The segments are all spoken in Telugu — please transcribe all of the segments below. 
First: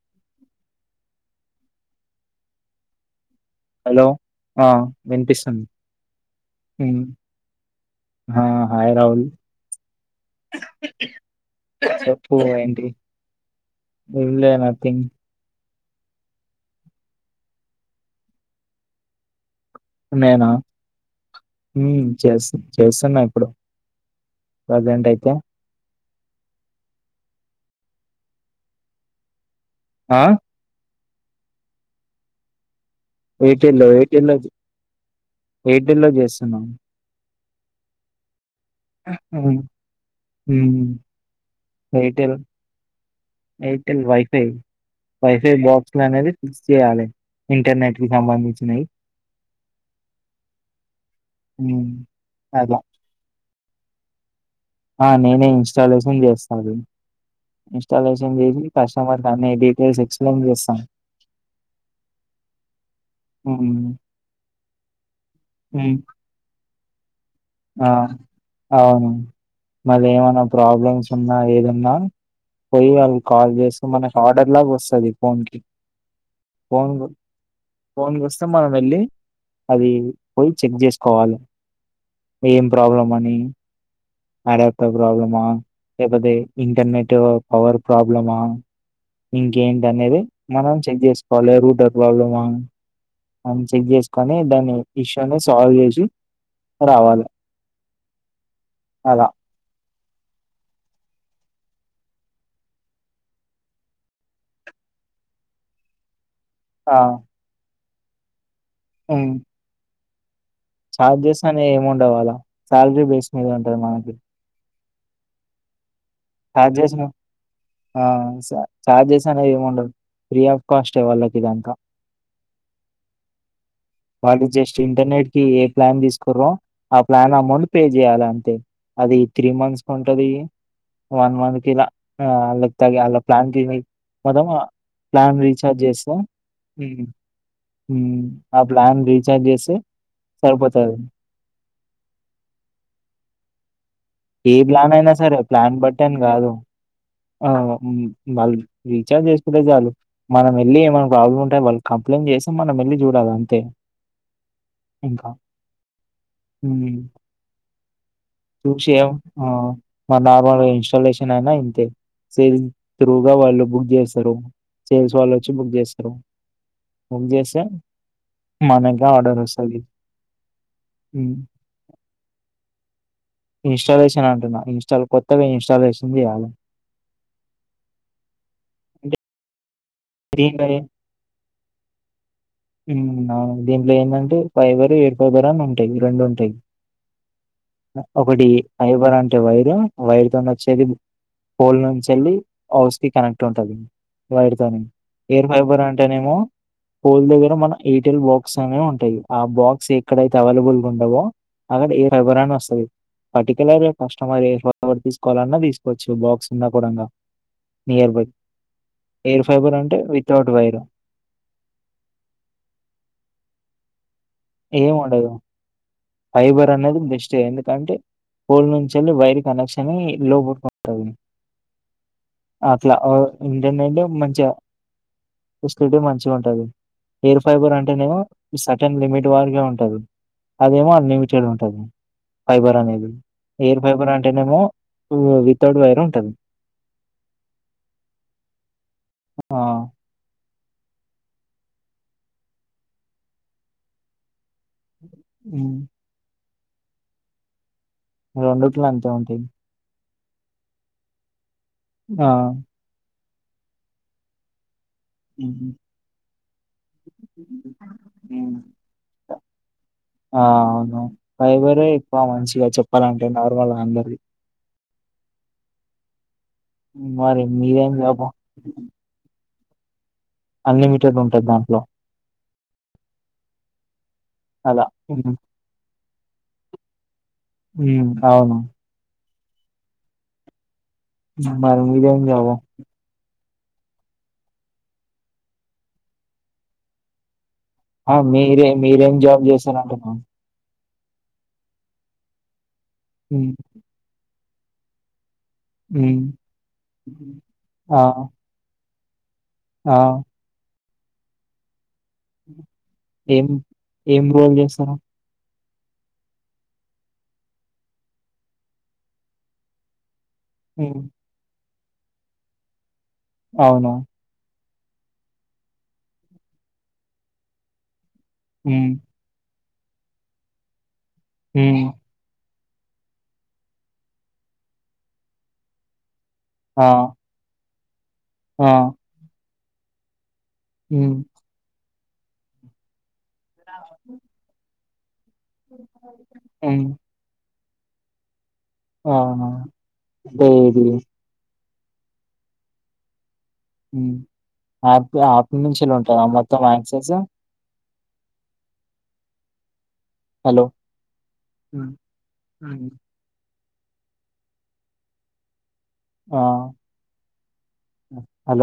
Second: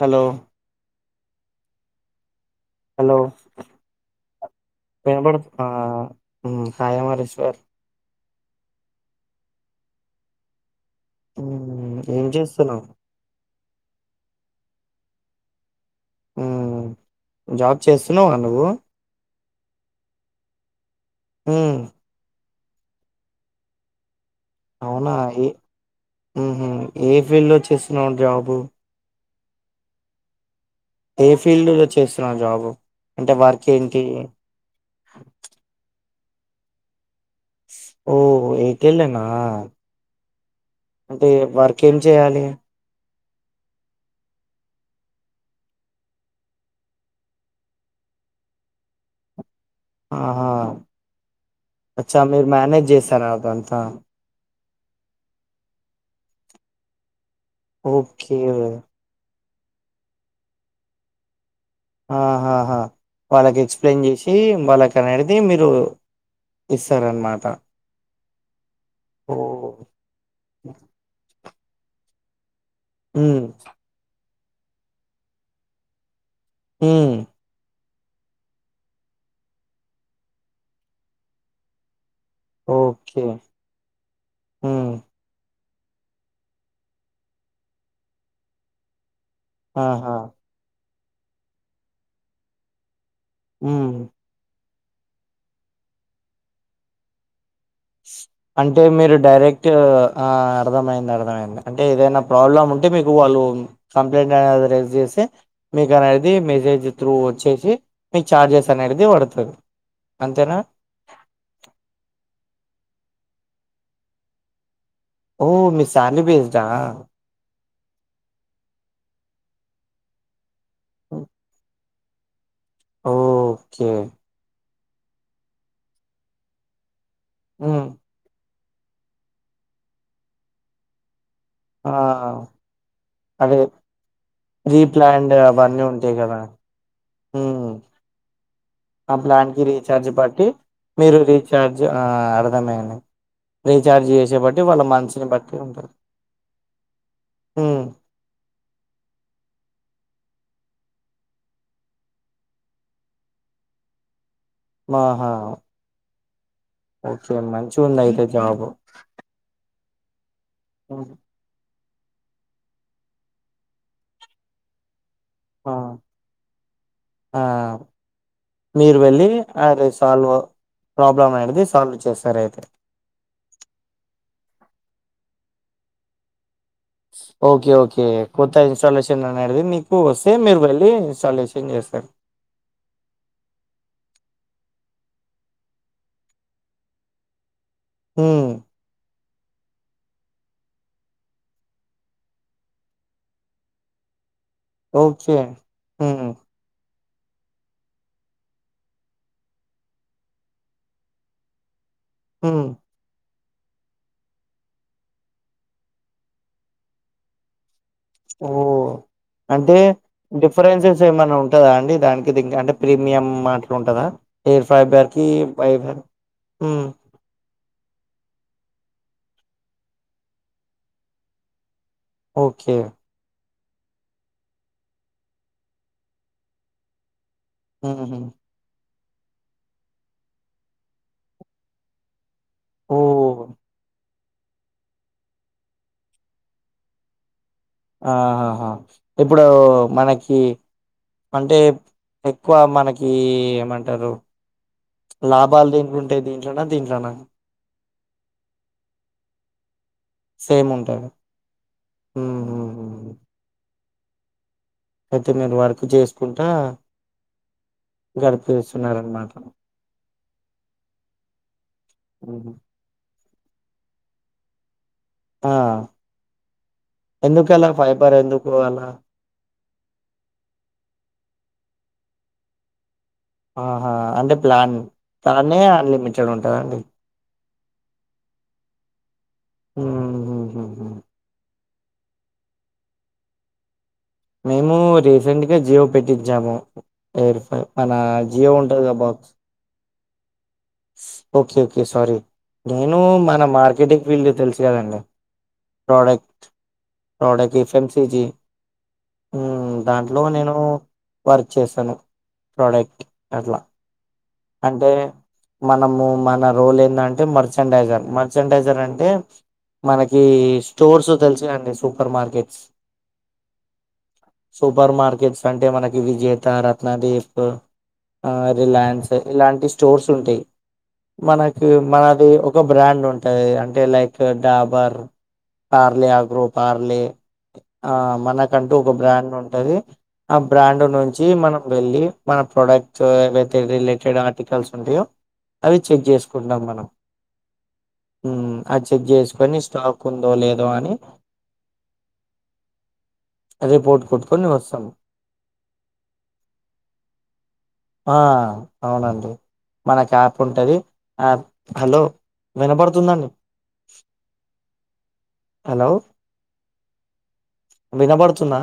హలో హలో హలో ఆ వినిపిస్తుంది వినబడుతుందా ఆ హయమరశర్ హా హాయ్ రాహుల్ మ్ ఏం చెప్పు చేస్తున్నావ్ ఏంటి ఏంలేదు నథింగ్ ఉమ్ జాబ్ చేస్తున్నావా నువ్వు నేనా మ్ ఉమ్ చేస్ చేస్తన్నా ఇప్పుడు ప్రజెంటయితే ఉహు ఏ ఫీల్డ్ లో చేస్తున్నావు జాబు ఆ ఏ ఫీల్డ్ లో చేస్తున్నావు జాబు అంటే వర్క్ ఎయిర్టెల్ ఏంటి ఎయిర్టెల్ లో ఎయిర్టెల్ లో చేస్తున్నాం. ఓ ఏర్టెల్లేనా ఉమ్ ఎయిర్టెల్ చేయాలి ఎయిర్టెల్ వైఫై వైఫై బాక్స్లు అనేది ఫిక్స్ చేయాలి. ఇంటర్నెట్ కి సంబంధించినయ్ ఆహా హ్మ్ అచ్చా మీరు అట్లా మ్యానేజ్ చేసార అదంతా ఆ నేనే ఇన్స్టాలేషన్ చేస్తా అవి ఇన్స్టాలేషన్ ఓకే చేసి కస్టమర్ అన్నీ డీటెయిల్స్ ఎక్స్ప్లెయిన్ చేస్తాం ఆహాహా వాళ్ళకి హ్మ్ ఎక్స్ప్లెయిన్ చేసి మనకనేటిది మీరు హ్మ్ ఇస్తారన్మా ఆ అవును మళ్ళ ఏమనా ప్రాబ్లమ్స్ ఉన్నా ఏద న్నా పోయి వాళ్ళు హ్మ్ కాల్ చేస్తే మనకి ఆర్డర్ లాగా వస్తుంది ఫోన్ కి ఊమ్ ఫోన్ కొస్తే మనం వెళ్ళి అది పోయి చెక్ చేసుకోవాలి ఏం ప్రాబ్లం ఓకే. అని అడాప్టర్ హ్మ్. ప్రాబ్లమా లేపోతే ఇంటర్నెట్ పవర్ ప్రాబ్లమా ఇంకేంటి ఆహా! అనేది మనం చెక్ చేసుకోవాలి రూడర్ ప్రాబ్లమా మనం చెక్ హ్మ్. చేసుకొని దాని ఇష్యూని సాల్వ్ చేసి రావాలి. అంటే మీరు అలా డైరెక్ట్ ఆ అర్థమైంది అర్థమైంది అంటే ఏదైనా ప్రాబ్లమ్ ఉంటే మీకు వాళ్ళు కంప్లైంట్ రైజ్ అంతే మీకార్ అది మెసేజ్ ఆ త్రు వచ్చేసి మీ చార్జెస్ అనేది హ్మ్. పడుతుంది అంతేనా చార్జెస్ అనే ఎం ఉండదు అవ్వాలా సాలరీ బేస్ మీద ఉంటది మాకు ఓ మీది శాలరీ బేస్డ్ ఆ చార్జెస్ ఆ స చార్జెస్ ఆలా ఎం ఉండవ్ ఫ్రీ ఆఫ్ ఫస్ట్ వాళ్ళకి ఇదంతా ఓ ఓకే ఇంటర్నెట్ కి ఏ ప్లాన్ తీసుకుర్రో ఆ ప్లాన్ అమౌంట్ పే హ్మ్. చేయాలి అంతే అది త్రీ మంత్స్ కు ఉంటది వన్ మంత్ ఇలా ఆ! అల్ ఇంత ప్లాన్ అదే వ్ మనము ప్రీ ప్లాన్డ్ ప్లాన్ రీఛార్జ్ అవన్నీ చేస్తా ఉంటాయి కదా! మ్మ్ హ్మ్. మ్మ్ ఆ ప్లాన్ కి రీఛార్జ్ బట్టి సరిపోతది. మీరు రీచార్జ్ ఆహ్ అర్ధం అయ్యింది ఏ ప్లాన్ అయినా సరే ఉంటది ప్లాంబట్టి అన్ని కాదు ఆ ఉమ్ మ్ మల్ రీచార్జ్ చేసుకుంటే చాలు మనం వెళ్ళి ఏమైనా ప్రాబ్లం ఉంటే వాళ్ళు కంప్లైంట్ చేస్తే మనం వెళ్ళి చూడాలి అంతే మా ఆహా హ్మ్. ఓకే మంచి ఉంది అయితే జాబ్ డాబా ఇస్టాలేషన్ అయినా ఇంతే సింగ్ త్రూగా వాళ్ళు బుక్ చేస్తారు ఫ్రెండ్స్ వాళ్ళు వచ్చి బుక్ ఆ చేస్తారు బుక్ ఆ చేస్తా మీరు వెళ్ళి అది సాల్వ్ ప్రాబ్లమ్ అనేది సాల్వ్ చేస్తారు అయితే ఇన్స్టాలేషన్ అంటున్నా ఇన్స్టాల్ కొత్తగా ఇన్స్టాల్ చేసింది చేయాలి ఓకే ఓకే కొత్త అంటే ఇన్స్టాలేషన్ ఆనేటిది మీ పొసే మీరు దీంట్లో ఏ- వెళ్ళి ఇన్స్టాల్యూషన్ చేస్తారు ఉమ్, అవును. దీంట్లో ఏంటంటే ఫైబర్ ఎయిర్ ఫైబర్ అని ఉంటాయి రెండు ఉంటాయి ఉమ్ ఒకటి ఫైబర్ అంటే వైరు వైర్తో వచ్చేది పూల్ నుంచి వెళ్ళి హౌస్ కనెక్ట్ ఉంటదీ వైరుతో ఓకే ఎయిర్ పైపర్ అంటేనే ఉమ్ ఏమో పోల్ దగ్గర మన ఎయిర్టెల్ బాక్స్ అనే ఉంటాయి ఆ బాక్స్ ఎక్కడైతే అవైలబుల్ ఉండవో అక్కడ ఏ రాబర్రా అని ఉమ్ వస్తది పర్టిక్యలర్ గా కష్టమైస్ ఏ ఫర్వర్ తీసుకోవాలన్నా తీసుకోవచ్చు బాక్స్ ఉన్నా కూడా నియర్ బై ఓ హెయిర్ ఫైబర్ అంటే వితౌట్ వైర్ డిఫరెన్సెస్ ఏమైన్నా ఉంటదా అండి దానికి దీనికి అంటే ప్రీమియం అట్లా ఉంటదా ఎయిర్ ఏమి ఫైబర్ కి ఉండదు ఫైబర్ ఫైబర్ ఉమ్ అనేది బెస్ట్ ఏ ఎందుకంటే పోల్ నుంచి వెళ్ళి వైర్ కనెక్షన్ అయి లోపలికి ఉంటాది ఓకే అట్లా ఓ ఇంకేందంటే మంచిగా ఫెసిలిటీ మంచిగా ఉంటది ఎయిర్ ఫైబర్ అంటేనే ఏమో ఉహు సెటెన్ లిమిట్ వారీగా ఉంటంది అదేమో అన్లిమిటెడ్ ఉంటది ఫైబర్ ఓ అనేది ఎయిర్ ఫైబర్ అంటే అంటేనెమో వితౌట్ వైర్ ఉంటుంది ఆహాహా ఇప్పుడు మనకి అంటే ఎక్కువ మనకి ఏం అంటారు లాభాలు ఉమ్. దెంట్లుంటయి దీంట్లనా దీంట్లనా రెండిట్ల అంతే ఉంటాయి సేమ్ ఉంటాద ఆ ఇపుడు మీరు ఉమ్. వర్క్ చేసుకుంటా గడిపేస్తున్నారన్నమాట ఆ అవును ఫైబరే ఎక్కువ ఉమ్. మంచిగా చెప్పాలంటే నార్మల్గా అందరి ఆ మరి ఎందుకు అలా మీదేం ఫైబర్ లాభం ఎందుకు అలా అన్లిమిటెడ్ ఉంటది దాంట్లో ఆహా అంటే ప్లాన్ అలా ఉమ్, ప్లానే అన్లిమిటెడ్ ఉంటదండి ఉమ్ అవును మ్ మ్ హు హు [unintelligible] మేము రీసెంట్ గా జియో పెట్టించాము ఎయిర్ ఫర్ ఆ మీరే మీరేం జాబ్ చేస్తారాంటున్న ఓకే ఓకే సారీ నేను మన మార్కెటింగ్ ఫీల్డ్ తెలుసుగదండి ప్రోడక్ట్ ప్రోడక్ట్ ఆ ఎఫ్ఎంసిజి హు మ్ ఆ దాంట్లో నేను వర్క్ చేస్తాను ప్రోడక్ట్ ఏం అట్లా ఏం రోల్ అంటే చేస్తానవ్ మనము మన రోల్ ఏందంటే మర్చండైజర్ మర్చండైజర్ అంటే మన ఈ ఉమ్, స్టూర్స్ తెలుసు గాదండి సూపర్ మార్కెట్స్ అవును సూపర్ మార్కెట్స్ అంటే మనకి విజేత రత్నదీప్ ఆ హ్మ్. రిలయన్స్ ఇలాంటి స్టోర్స్ ఉంటాయ్ మనకి హ్మ్. మనది ఒ బ్రాండ్ ఉంటది అంటే లైక్ డాబర్ పార్లీయక్ రూ ఆ! పార్లే ఆ ఆ! మనకంటూ ఒక బ్రాండ్ ఉంటది ఆ బ్రాండ్ హ్మ్. నుంచి మనం వెళ్లి మన ప్రొడక్ట్స్ ఏవైతే రిలే టేడ్ ఆర్టికల్స్ ఉంటాయో అవి చెక్ చేసుకుంటాం మనం హ్మ్. హు మ్ అది చెక్ అవునా! చేసుకొని స్టాక్ ఉందో అంటే లేదో ఇది అని హు రిపోర్ట్ మ్ కొట్టుకొని వస్తాం యాప్ యాపినుంచే ఉంటదా మొత్తం ఆక్సెన్స్ ఆ అవునండి మనకు యాప్ హలో! ఉంటంది అ హ్మ్. హలో హ్మ్. వినబడుతుందండి హలో ఆ! వినబడుతుందా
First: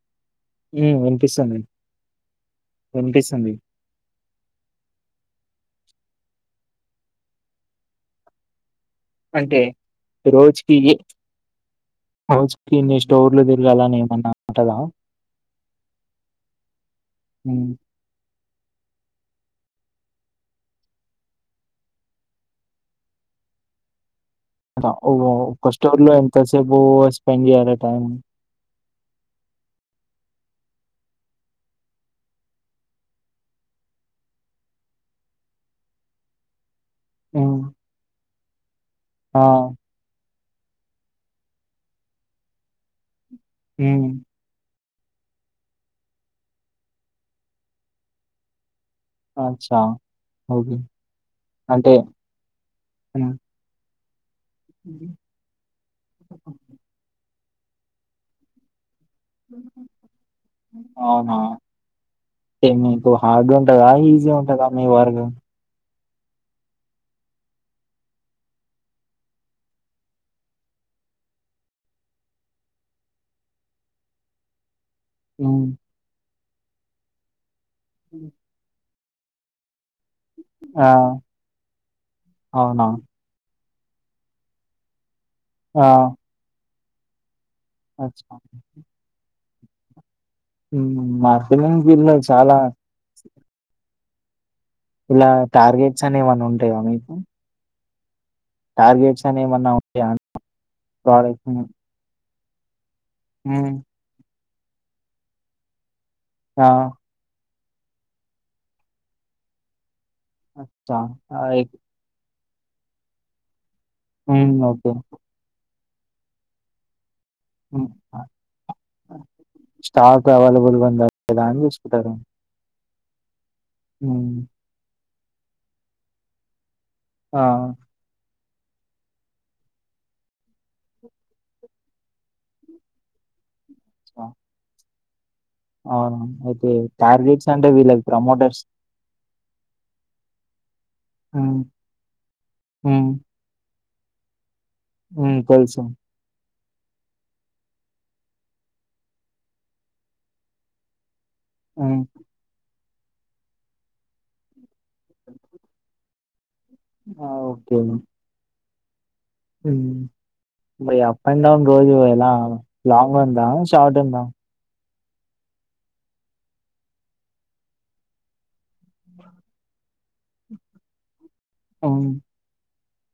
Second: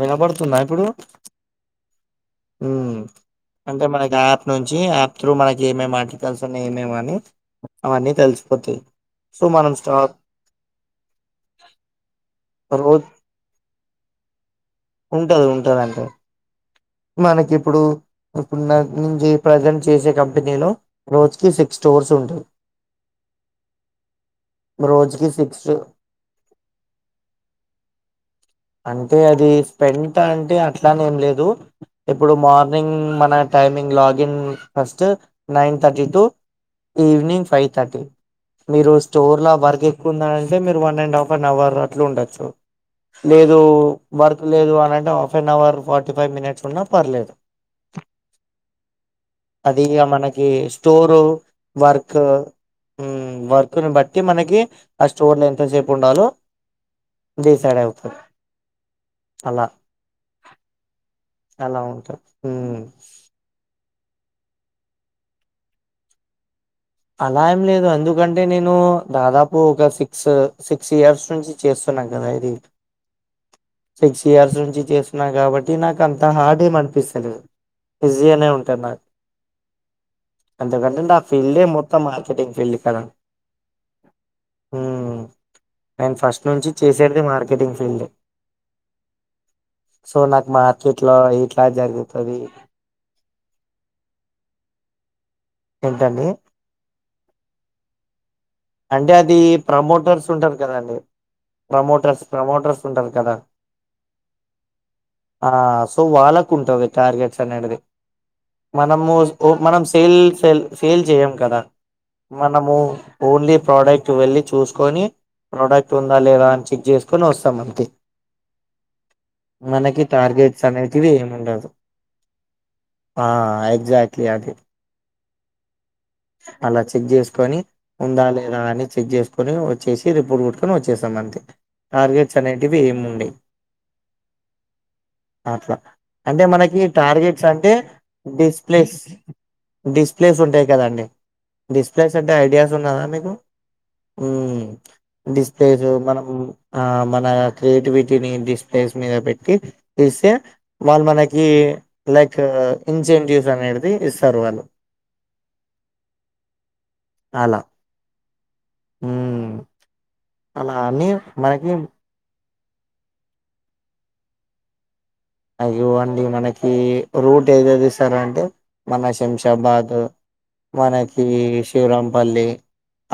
వినబడుతు మ్ వినిపిస్తుంది మ్మ్ వినిపిస్తుంది అంటే మనకి యాప్ నుంచి యాప్ త్రూ మనకి ఏమేమ్ ఆర్టికల్స్ని ఏమేమని అవన్నీ తెలిసిపోతయ్ అంటే రోజుకి రోజుకి ఇన్ని రోజు స్టోర్ తిర్గాలా ని ఎమ్ ఉంటది ఉంటదంటే హ్మ్. మనకిప్పుడు ఇప్పుడు నా నేన్ జే ప్రజెంట్ చేసే కంపెనీలో రోజుకి సిక్స్ స్టోర్స్ ఉంటాయ్ ఒ రోజుకి సిక్స్ ఒక స్టోర్ లో ఎంత సేపు స్పెండ్ చేయలే టైమ్ అంటే అది స్పెంట్ అంటే అట్లాని ఏం లేదు ఇప్పుడు మార్నింగ్ మన timing login first nine thirty to evening హ్మ్. ఫైవ్ థర్టీ మీరు స్టోర్ ఆ! ల వర్క్ ఎక్కువుందన్ టే మీరు one and half an hour అట్లుండొచ్చు లేదు హ్మ్. వర్క్ లేదు అని అంటే half an hour forty five minutes ఉన్నా పర్లేదు అచ్చా! అదిగా మనకి ఓకే. స్టోరు అంటే వర్క్ మ్ వర్క్ ని బట్టి మనకి ఆ హ్మ్. స్టోర్ లో ఎంతసేపు ఉండాలో డిసైడ్ అవుతాద్ అవునా అలా ఉంటది మ్మ్ మీకు హార్డ్ గా ఉంటదా ఈజీగా ఉంటందా మీ వర్గ్ అలా ఏం లేదు ఎందుకంటే నేను దాదాపు ఒక సిక్స్ సిక్స్ ఇయర్స్ నుంచి చేస్ న్నాం గదా ఇది సిక్స్ ఇయర్స్ నుంచి చేస్ న ఉమ్. కాబట్టి నాకు అంత హార్డ్ ఏం అనిపిస్తలేదు ఈజ్జి గానే ఉంటద్ నాక్ ఎందుకంటుంటే ఆ ఫీల్డే మొత్తం మార్కెటింగ్ ఫీల్డ్ అవునా కదా హుమ్ ఆ నేను ఫస్ట్నుంచి చేసేటిది మార్ అచ్చా సో నాకు ఉమ్, మార్కెట్లో ఇట్లా మార్కెటింగ్ ఫీల్డ్ లో జరుగుతది చాలా ఇలా టార్గెట్స్ అనే ఏంటండి ఏమన్న ఉంటాయా మీకు అంటే టార్గెట్స్ అది అని ఏమన్నా ఉంటాయా ప్రమోటర్స్ ఉంటారు కదండి ప్రోడక్ట్ ప్రమోటర్స్ ప్రమోటర్స్ ఉంటారు కదా ఆ సో అచ్చా. వాళ్ళకుంటది ఆ టార్గెట్స్ అనేది మనము ఒ మనం సెల్ అచ్చా సేల్ చేయం కదా మనము ఓన్లీ ప్రోడక్ట్ వెళ్ళలి ఓకే చూసుకొని ప్రోడక్టుందా లేదా అని చెక్ చేస్ కోనోస్తమంతే ఉమ్, ఆ, మనకి స్టాక్ టార్గెట్స్ అవైలబుల్గా ఉందా అనేటివి లేదా అని ఏముండదు చూసుకుంటారు ఆ ఎక్జాక్ట్లీ ఉమ్, అది అలా చెక్ ఆ చేసుకొని ఉండాలే ఇలా అన్ని చెక్ చేసుకొని వచ్చేసి రిపోర్ట్ కొట్టుకొని వచ్చేస్థం అంతే టార్గెట్స్ అనేటివి ఏంముండై అచ్చ అట్లా అంటే మనకి టార్గెట్స్ అంటే డిస్ప్లేస్ డిస్ప్లేస్ ఉంటాయ్ కదండి ఉమ్, డిస్ప్లేస్ అంటే ఐడియాస్ ఉన్నాదా ఉమ్. మీకు హుమ్ హ్మ్ తెలుసు. డిస్స్లేస్ మనం ఆ మన క్రియేట్విటీని డిస్ప్లేస్ మీద పెట్టి ఇస్తే వాళ్ళు మనకి హ్మ్. ఈ లైక్ ఇన్సెంటివ్స్ అనేడ్ది ఇస్తరు వాళ్ళు ఆ అలా ఓకేండి మ్మ్ హుమ్ అలా మరి అని అప్ అండ్ డౌన్ మనకి రోజు ఎలా లాంగుందా షార్టుందా అయ్యొ అండి మనకి రూట్ ఏదేదిస్తారంటే మన శంషాబాద్ మనకీ హ్మ్. శివరాంపల్లి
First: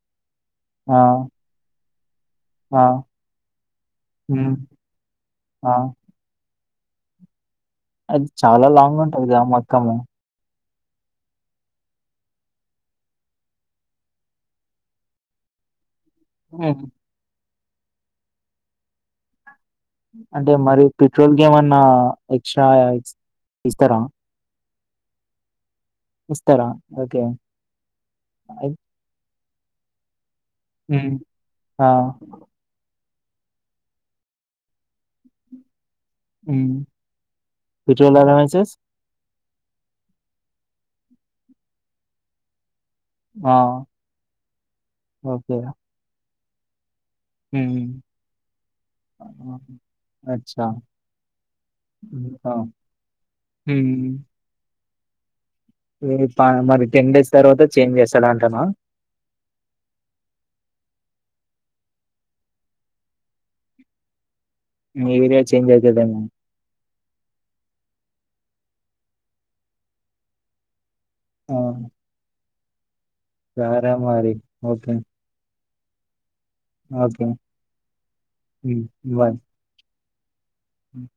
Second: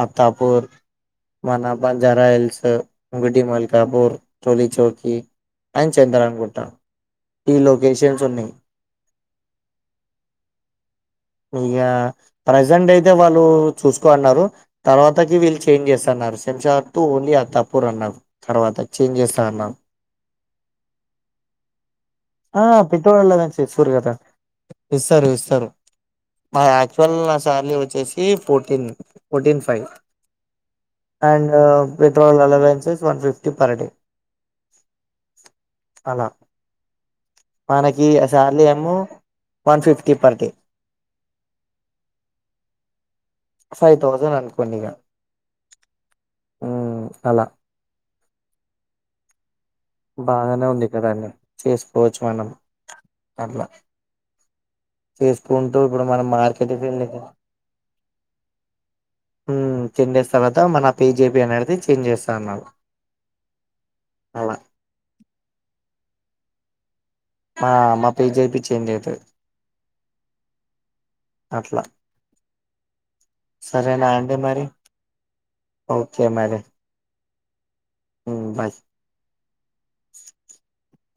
అత్తాపూర్ ఆ! మన బంజారల్స్ ఆ! గుడోమల్కాపూర్ హ్మ్. టోలి చౌకి ఆ! అండ్ చంద్రాయన్ గుట్ట అది చాలా లాంగుంటది కదా ఆ మొత్తము ఇగ ప్రజెంట్ అయితే వాళ్ళు చూసుకోన్నారు తర్వాతకి వీళ్ళ్చేంజ్ చేస్ తన్నారు హ్మ్. శంషబాద్ టూ ఓన్లీ అత్తప్పుర్ అన్నారు తర్వాత చేంజ్ చేస్తనన్నారు అంటే మరి పెట్రోల్కేమన్నా ఆ ఎక్స్ట్రా పెట్రోల్ అలవెన్స్ ఇస్తారు ఇస్తారా కదా ఇస్తారు ఇస్తారు ఇస్తారా? మాద్ యాక్చువల్ ఓకే. నా సార్లీ వచ్చేసి అయి ఫోర్టీన్ ఫోర్టీన్ ఫైవ్ హ్మ్. అండ్ ఆ! Petrol allowances one fifty per day అలా హ్మ్. మనకి పెట్రోల్ సార్లి అలవెన్సెస్? ఏమో వన్ ఫిఫ్టీ పర్డే ఆ! ఫైవ్ థౌసండ్ అనుకోండి ఇగ హుమ్ హుమ్ బాగానే ఉంది కదండి చేస్కోచ్చు మనం ఇంకా అట్లా చేస్ మీ ప మరి టెన్ డేస్ తర్వాత చేంజ్ చేస్తాడంటానా హుమ్ చేంజ్ చేస్తాడట మన పీజేపి అనేది చేంజ్ జేస్తాన్నాడు అలా మీ ఏరియా చేంజ్ అయితదన్నా ఆ మా పేజేపి చేంజ్ అయితది ఆ అట్ల సరే సరేనా అండి మరి ఓకే ఓకే మరే ఓకే బాయ్ హుమ్ బాయ్ ఉహ్